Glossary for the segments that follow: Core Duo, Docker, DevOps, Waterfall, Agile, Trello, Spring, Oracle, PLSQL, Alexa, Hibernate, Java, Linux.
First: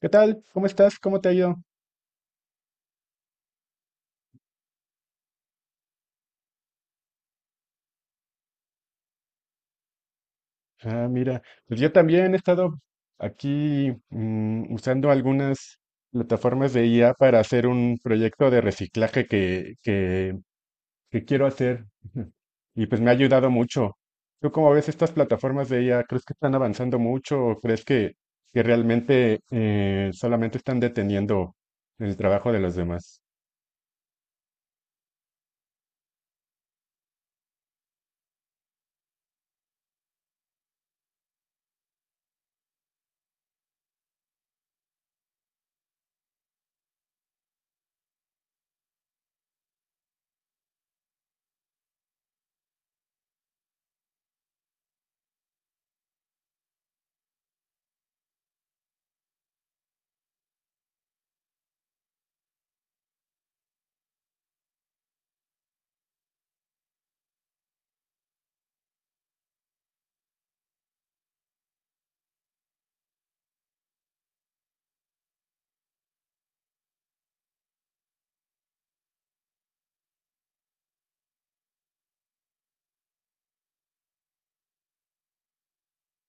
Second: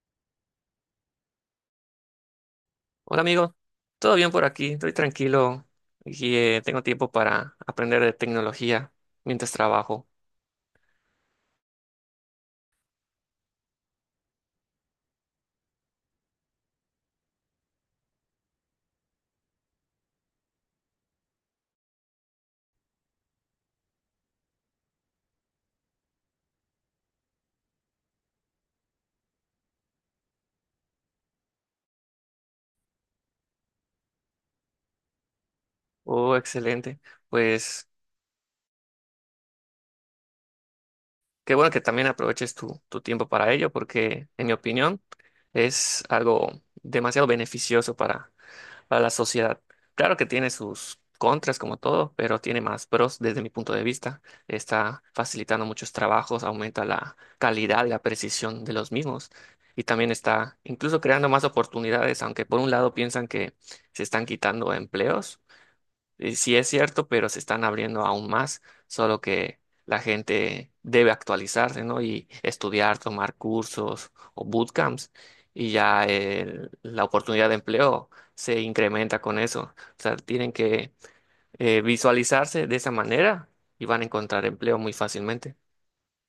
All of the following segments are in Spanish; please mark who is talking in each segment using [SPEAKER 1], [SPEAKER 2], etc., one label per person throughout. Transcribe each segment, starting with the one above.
[SPEAKER 1] ¿Qué tal? ¿Cómo estás? ¿Cómo te ha ido?
[SPEAKER 2] Hola amigo, ¿todo bien por aquí? Estoy tranquilo y tengo tiempo para aprender de tecnología mientras trabajo.
[SPEAKER 1] Ah, mira, pues yo también he estado aquí usando algunas plataformas de IA para hacer un proyecto de reciclaje que quiero hacer. Y pues me ha ayudado mucho. ¿Tú cómo ves estas plataformas de IA? ¿Crees que están avanzando mucho o crees que realmente solamente están deteniendo el trabajo de los demás?
[SPEAKER 2] Oh, excelente. Pues qué bueno que también aproveches tu tiempo para ello porque en mi opinión es algo demasiado beneficioso para la sociedad. Claro que tiene sus contras como todo, pero tiene más pros desde mi punto de vista. Está facilitando muchos trabajos, aumenta la calidad y la precisión de los mismos. Y también está incluso creando más oportunidades, aunque por un lado piensan que se están quitando empleos, sí es cierto, pero se están abriendo aún más, solo que la gente debe actualizarse, ¿no? Y estudiar, tomar cursos o bootcamps, y ya la oportunidad de empleo se incrementa con eso. O sea, tienen que visualizarse de esa manera y van a encontrar empleo muy fácilmente.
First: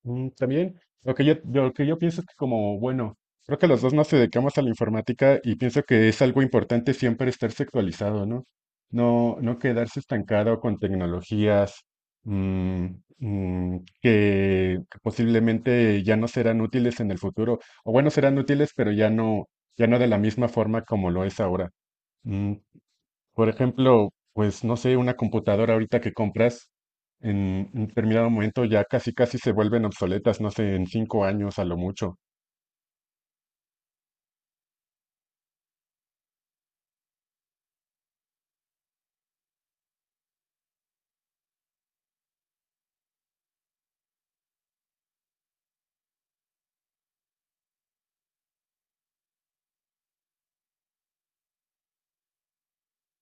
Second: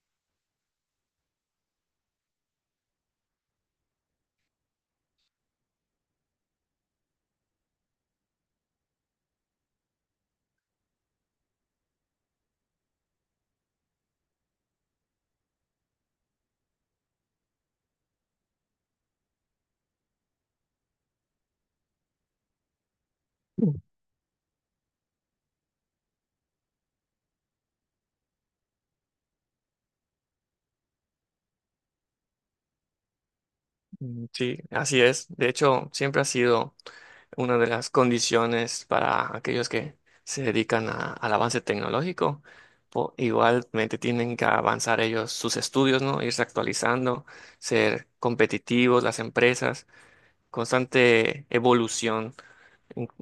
[SPEAKER 1] También, lo que lo que yo pienso es que como, bueno, creo que los dos nos dedicamos a la informática y pienso que es algo importante siempre estar sexualizado, ¿no? No, no quedarse estancado con tecnologías mm, que posiblemente ya no serán útiles en el futuro, o bueno, serán útiles, pero ya no de la misma forma como lo es ahora. Mm, por
[SPEAKER 2] Mm.
[SPEAKER 1] ejemplo, pues no sé, una computadora ahorita que compras en un determinado momento ya casi casi se vuelven obsoletas, no sé, en cinco años a lo mucho.
[SPEAKER 2] Mm, sí, así es. De hecho, siempre ha sido una de las condiciones para aquellos que se dedican al avance tecnológico, igualmente tienen que avanzar ellos sus estudios, ¿no? Irse actualizando, ser competitivos, las empresas, constante evolución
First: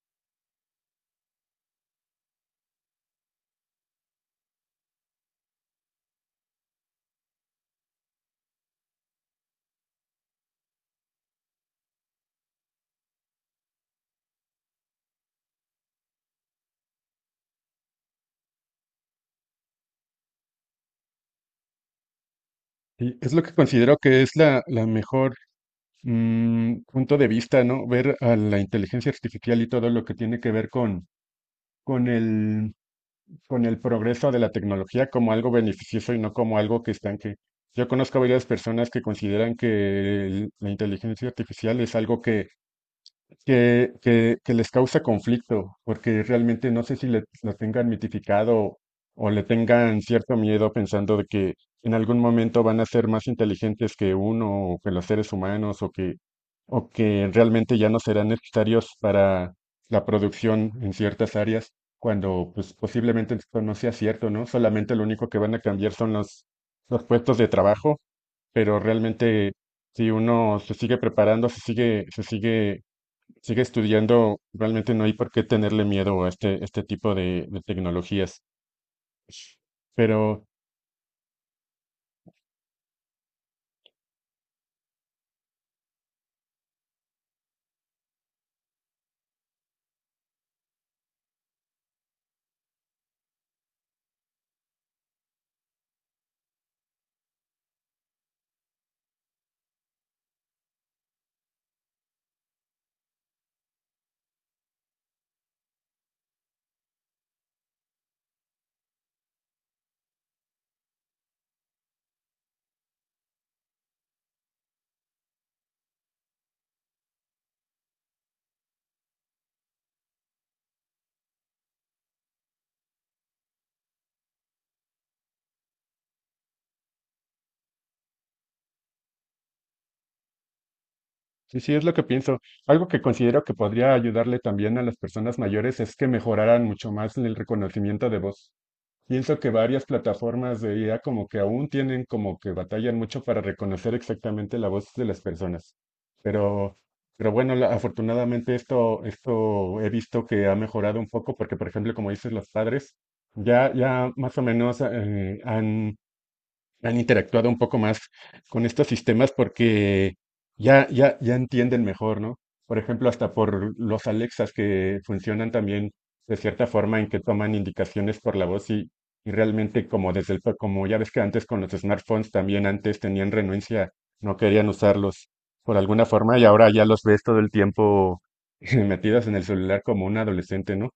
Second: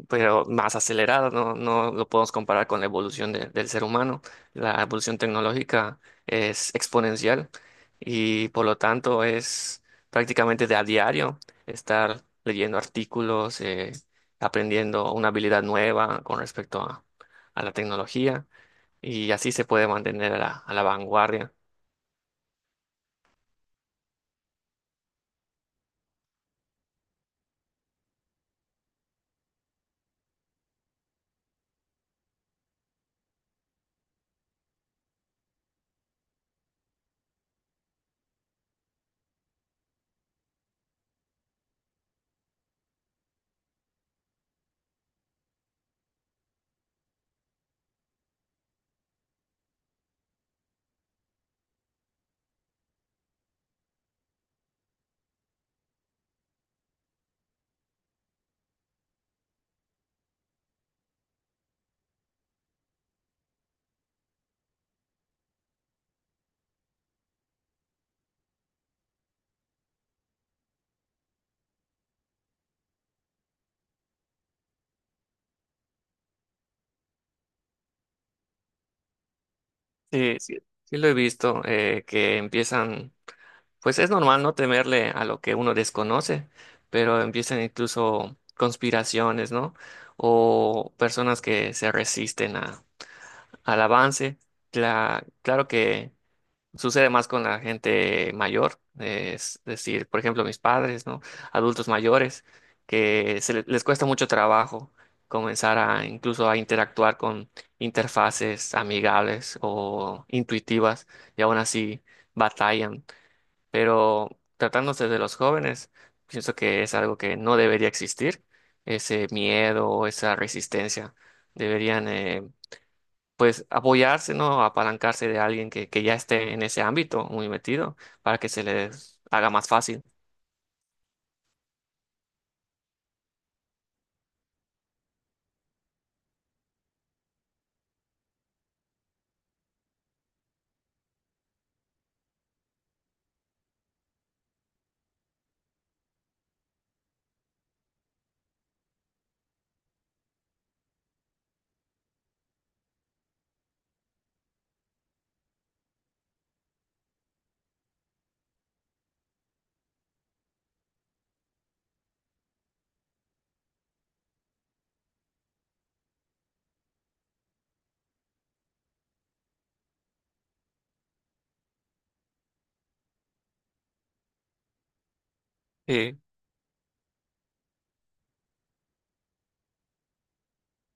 [SPEAKER 2] pero más acelerada no, no lo podemos comparar con la evolución del ser humano. La evolución tecnológica es exponencial y por lo tanto es prácticamente de a diario estar leyendo artículos, aprendiendo una habilidad nueva con respecto a la tecnología y así se puede mantener a la vanguardia.
[SPEAKER 1] Y es lo que considero que es la mejor punto de vista, ¿no? Ver a la inteligencia artificial y todo lo que tiene que ver con el, con el progreso de la tecnología como algo beneficioso y no como algo que estanque. Yo conozco a varias personas que consideran que la inteligencia artificial es algo que les causa conflicto, porque realmente no sé si lo tengan mitificado o le tengan cierto miedo pensando de que en algún momento van a ser más inteligentes que uno o que los seres humanos o que realmente ya no serán necesarios para la producción en ciertas áreas, cuando pues posiblemente esto no sea cierto, ¿no? Solamente lo único que van a cambiar son los puestos de trabajo, pero realmente si uno se sigue preparando, se sigue sigue estudiando, realmente no hay por qué tenerle miedo a este tipo de tecnologías.
[SPEAKER 2] Sí,
[SPEAKER 1] Pero
[SPEAKER 2] sí, sí lo he visto, que empiezan. Pues es normal no temerle a lo que uno desconoce, pero empiezan incluso conspiraciones, ¿no? O personas que se resisten a, al avance. Claro que sucede más con la gente mayor, es decir, por ejemplo, mis padres, ¿no? Adultos mayores, que se les cuesta mucho trabajo comenzar a incluso a interactuar con interfaces amigables o intuitivas y aún así batallan, pero tratándose de los jóvenes, pienso que es algo que no debería existir, ese miedo o esa resistencia. Deberían, pues, apoyarse, ¿no? Apalancarse de alguien que ya esté en ese ámbito muy metido para que se les haga más fácil.
[SPEAKER 1] sí, sí, es lo que pienso. Algo que considero que podría ayudarle también a las personas mayores es que mejoraran mucho más el reconocimiento de voz. Pienso que varias plataformas de IA como que aún tienen como que batallan mucho para reconocer exactamente la voz de las personas. Pero, pero bueno, afortunadamente esto he visto que ha mejorado un poco porque, por ejemplo, como dices, los padres ya más o menos han interactuado un poco más con estos sistemas porque ya entienden mejor, ¿no? Por ejemplo, hasta por los Alexas que funcionan también de cierta forma en que toman indicaciones por la voz y realmente como desde el, como ya ves que antes con los smartphones también antes tenían renuencia, no querían usarlos por alguna forma y ahora ya los ves todo el tiempo metidos en el celular como un adolescente, ¿no?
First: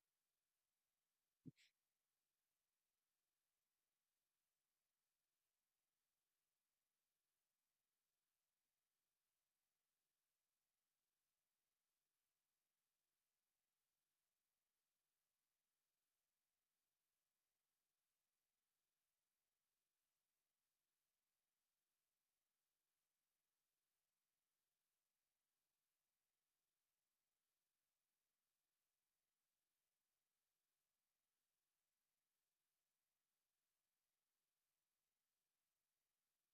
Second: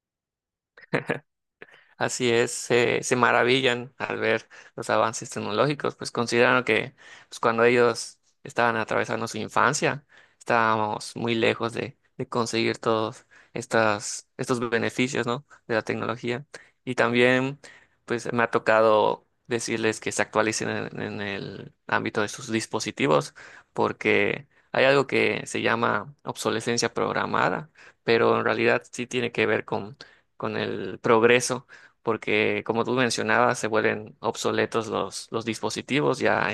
[SPEAKER 2] Así es, se maravillan al ver los avances tecnológicos, pues consideran que, pues, cuando ellos estaban atravesando su infancia, estábamos muy lejos de conseguir todos estos beneficios, ¿no?, de la tecnología. Y también, pues me ha tocado decirles que se actualicen en el ámbito de sus dispositivos, porque hay algo que se llama obsolescencia programada, pero en realidad sí tiene que ver con el progreso, porque como tú mencionabas, se vuelven obsoletos los dispositivos, ya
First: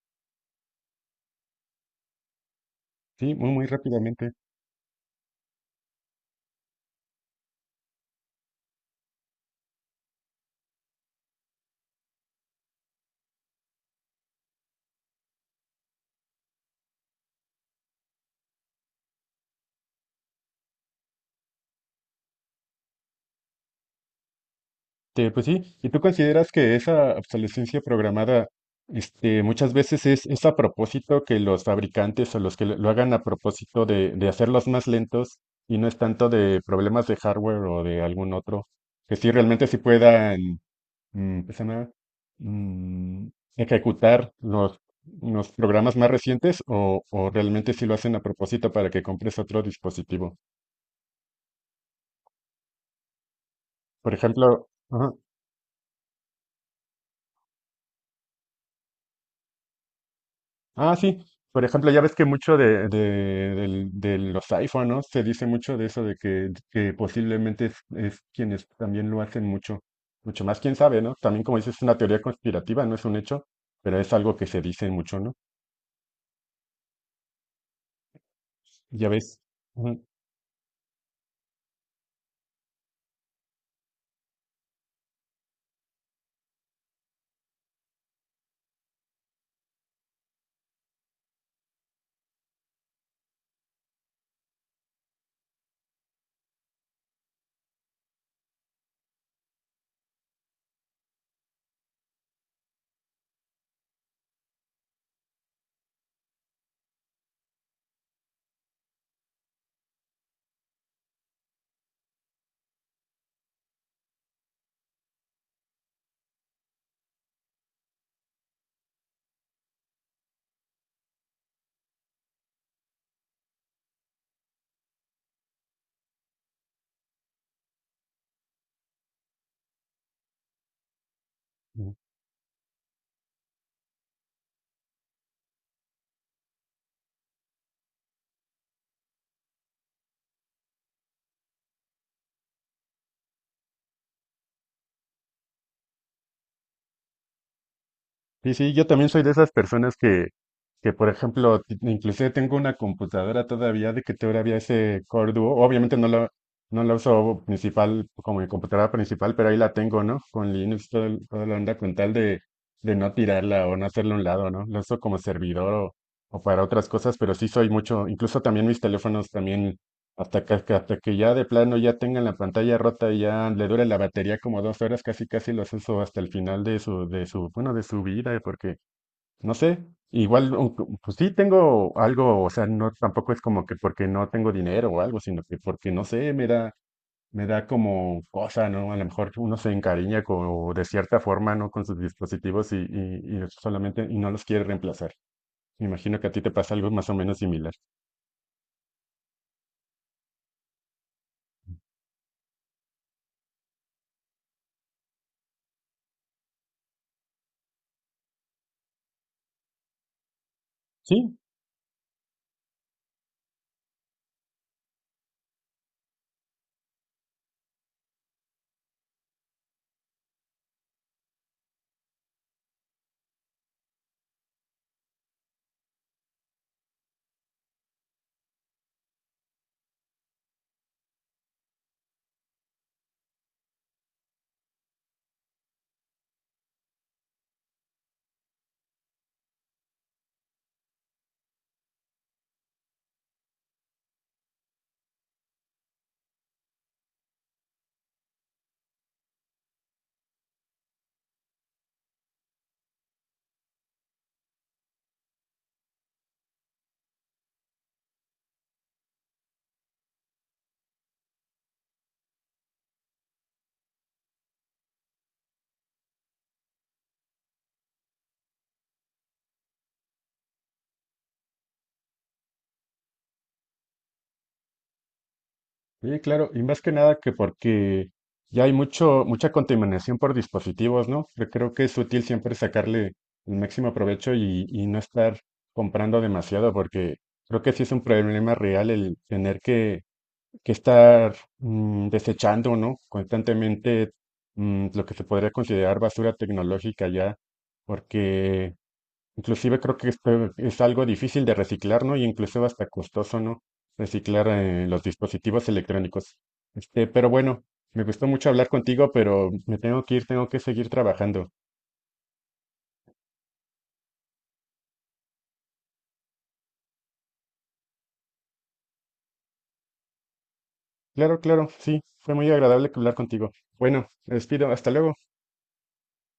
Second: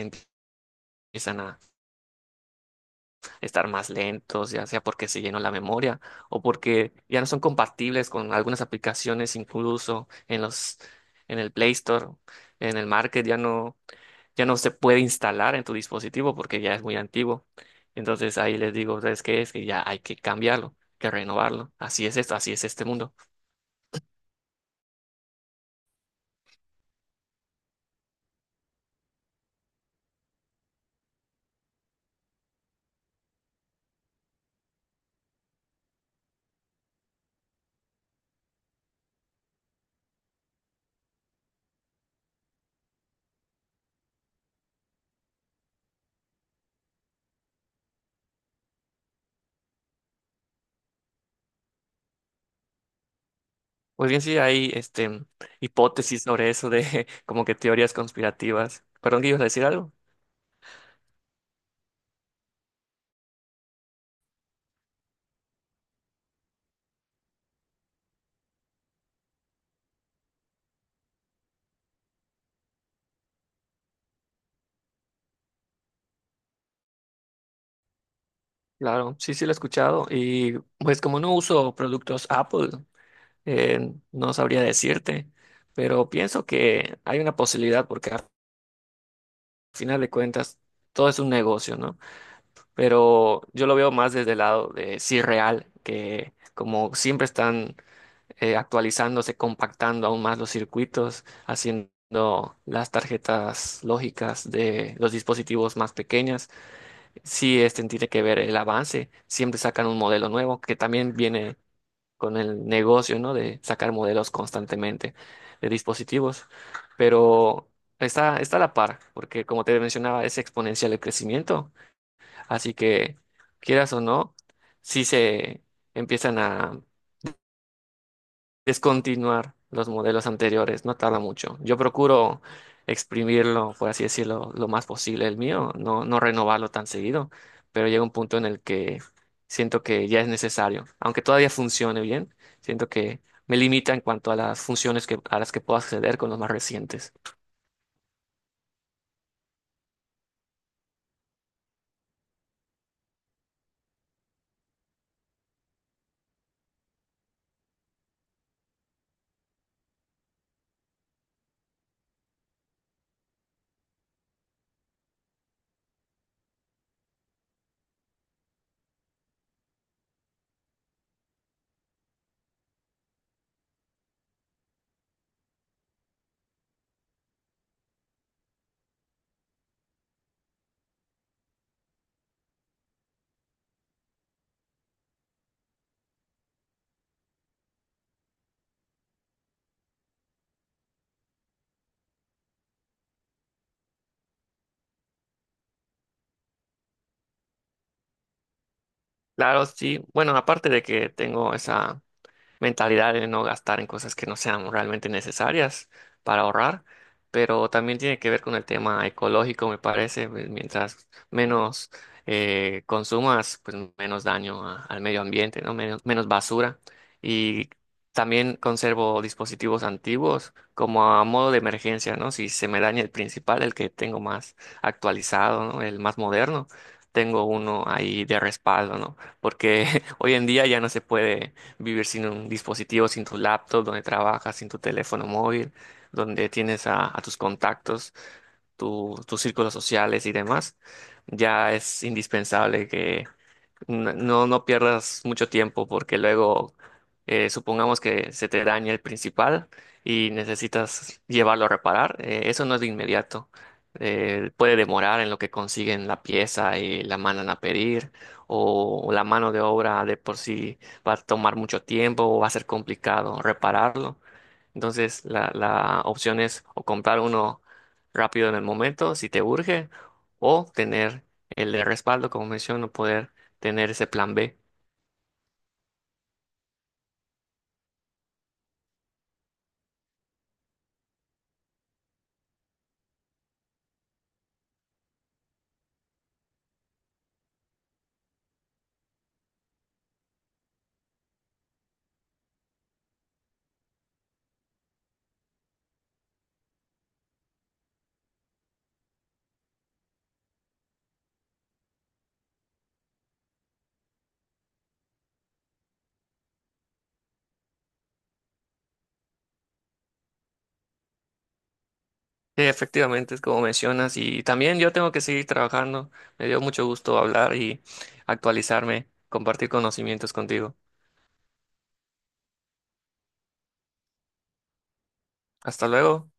[SPEAKER 2] empiezan a
[SPEAKER 1] Sí, muy, muy
[SPEAKER 2] estar más
[SPEAKER 1] rápidamente.
[SPEAKER 2] lentos, ya sea porque se llenó la memoria o porque ya no son compatibles con algunas aplicaciones, incluso en en el Play Store, en el Market, ya no se puede instalar en tu dispositivo porque ya es muy antiguo. Entonces ahí les digo, ¿sabes qué? Es que ya hay que cambiarlo, que renovarlo. Así es esto, así es este mundo.
[SPEAKER 1] Este, pues sí, ¿y tú consideras que esa obsolescencia programada, este, muchas veces es a propósito que los fabricantes o los que lo hagan a propósito de hacerlos más lentos y no es tanto de problemas de hardware o de algún otro, que sí realmente sí puedan, ¿qué se llama? Mm, ejecutar los programas más recientes o realmente sí lo hacen a propósito para que compres otro dispositivo?
[SPEAKER 2] Pues
[SPEAKER 1] Por
[SPEAKER 2] bien, sí,
[SPEAKER 1] ejemplo,
[SPEAKER 2] hay
[SPEAKER 1] ajá.
[SPEAKER 2] hipótesis sobre eso de como que teorías conspirativas. Perdón, que ibas a decir algo.
[SPEAKER 1] Ah, sí. Por ejemplo, ya ves que mucho de los iPhone, ¿no? Se dice mucho de eso, de que posiblemente es quienes también lo hacen mucho, mucho más, quién sabe, ¿no? También como dices, es una teoría conspirativa, no es un hecho, pero es algo que se dice mucho, ¿no? Ya
[SPEAKER 2] Claro, sí,
[SPEAKER 1] ves.
[SPEAKER 2] sí lo he escuchado. Y pues como no uso productos Apple, no sabría decirte, pero pienso que hay una posibilidad porque al final de cuentas todo es un negocio, ¿no? Pero yo lo veo más desde el lado de sí real, que como siempre están actualizándose, compactando aún más los circuitos, haciendo las tarjetas lógicas de los dispositivos más pequeñas. Sí, este tiene que ver el avance. Siempre sacan un modelo nuevo que también viene con el negocio, ¿no?, de sacar modelos constantemente de dispositivos. Pero está a la par, porque como te mencionaba, es exponencial el crecimiento. Así que, quieras o no, sí se empiezan a descontinuar los modelos anteriores, no tarda mucho. Yo
[SPEAKER 1] Ujú.
[SPEAKER 2] procuro exprimirlo, por así decirlo, lo más posible el mío, no renovarlo tan seguido, pero llega un punto en el que siento que ya es necesario, aunque todavía funcione bien, siento que me limita en cuanto a las funciones a las que puedo acceder con los más recientes.
[SPEAKER 1] Sí, sí, yo también soy de esas personas que por ejemplo, inclusive tengo una computadora todavía de que todavía ese Core Duo, obviamente no la uso principal como mi computadora principal, pero ahí la tengo, ¿no? Con Linux, toda la onda, con tal de no tirarla o no hacerla a un lado, ¿no? La uso como servidor o para otras cosas, pero sí soy mucho, incluso también mis teléfonos también hasta hasta que ya de plano ya tengan la pantalla rota y ya le dure la batería como dos horas, casi casi los uso hasta el final bueno, de su vida, porque, no sé, igual, pues sí tengo algo, o sea, no, tampoco es como que porque no tengo dinero o algo, sino que porque, no sé, me da como cosa, ¿no? A lo mejor uno se encariña con, de cierta forma, ¿no? Con sus dispositivos y solamente, y no los quiere reemplazar. Me imagino que a ti te pasa algo más o menos similar.
[SPEAKER 2] Claro, sí. Bueno, aparte de que tengo esa mentalidad de no gastar en cosas que no sean realmente necesarias para ahorrar, pero también tiene que ver con el tema ecológico, me parece, pues, mientras
[SPEAKER 1] Sí.
[SPEAKER 2] menos consumas, pues menos daño al medio ambiente, ¿no? Menos, menos basura. Y también conservo dispositivos antiguos como a modo de emergencia, ¿no? Si se me daña el principal, el que tengo más actualizado, ¿no?, el más moderno. Tengo uno ahí de respaldo, ¿no? Porque hoy en día ya no se puede vivir sin un dispositivo, sin tu laptop, donde trabajas, sin tu teléfono móvil, donde tienes a tus contactos, tus círculos sociales y demás. Ya es indispensable que no pierdas mucho tiempo porque luego, supongamos que se te daña el principal y necesitas llevarlo a reparar. Eso no es de inmediato. Puede demorar en lo que consiguen la pieza y la mandan a pedir, o la mano de obra de por sí va a tomar mucho tiempo o va a ser complicado repararlo. Entonces, la opción es o comprar uno rápido en el momento, si te urge, o tener el de respaldo, como menciono, poder tener ese plan B.
[SPEAKER 1] Sí, claro, y más que nada que porque ya hay mucho, mucha contaminación por dispositivos, ¿no? Yo creo que es útil siempre sacarle el máximo provecho y no estar comprando demasiado, porque creo que sí es un problema real el tener que estar desechando, ¿no? Constantemente lo que se podría considerar basura tecnológica ya, porque inclusive creo que este es algo difícil de reciclar, ¿no? Y incluso hasta costoso, ¿no? Reciclar los dispositivos electrónicos. Este, pero bueno, me gustó mucho hablar contigo, pero me tengo que ir, tengo que seguir trabajando.
[SPEAKER 2] Sí, efectivamente, es como mencionas, y también yo tengo que seguir trabajando. Me dio mucho gusto hablar y actualizarme, compartir conocimientos contigo.
[SPEAKER 1] Claro, claro, sí, fue muy agradable hablar contigo. Bueno, me despido, hasta luego.
[SPEAKER 2] Hasta luego.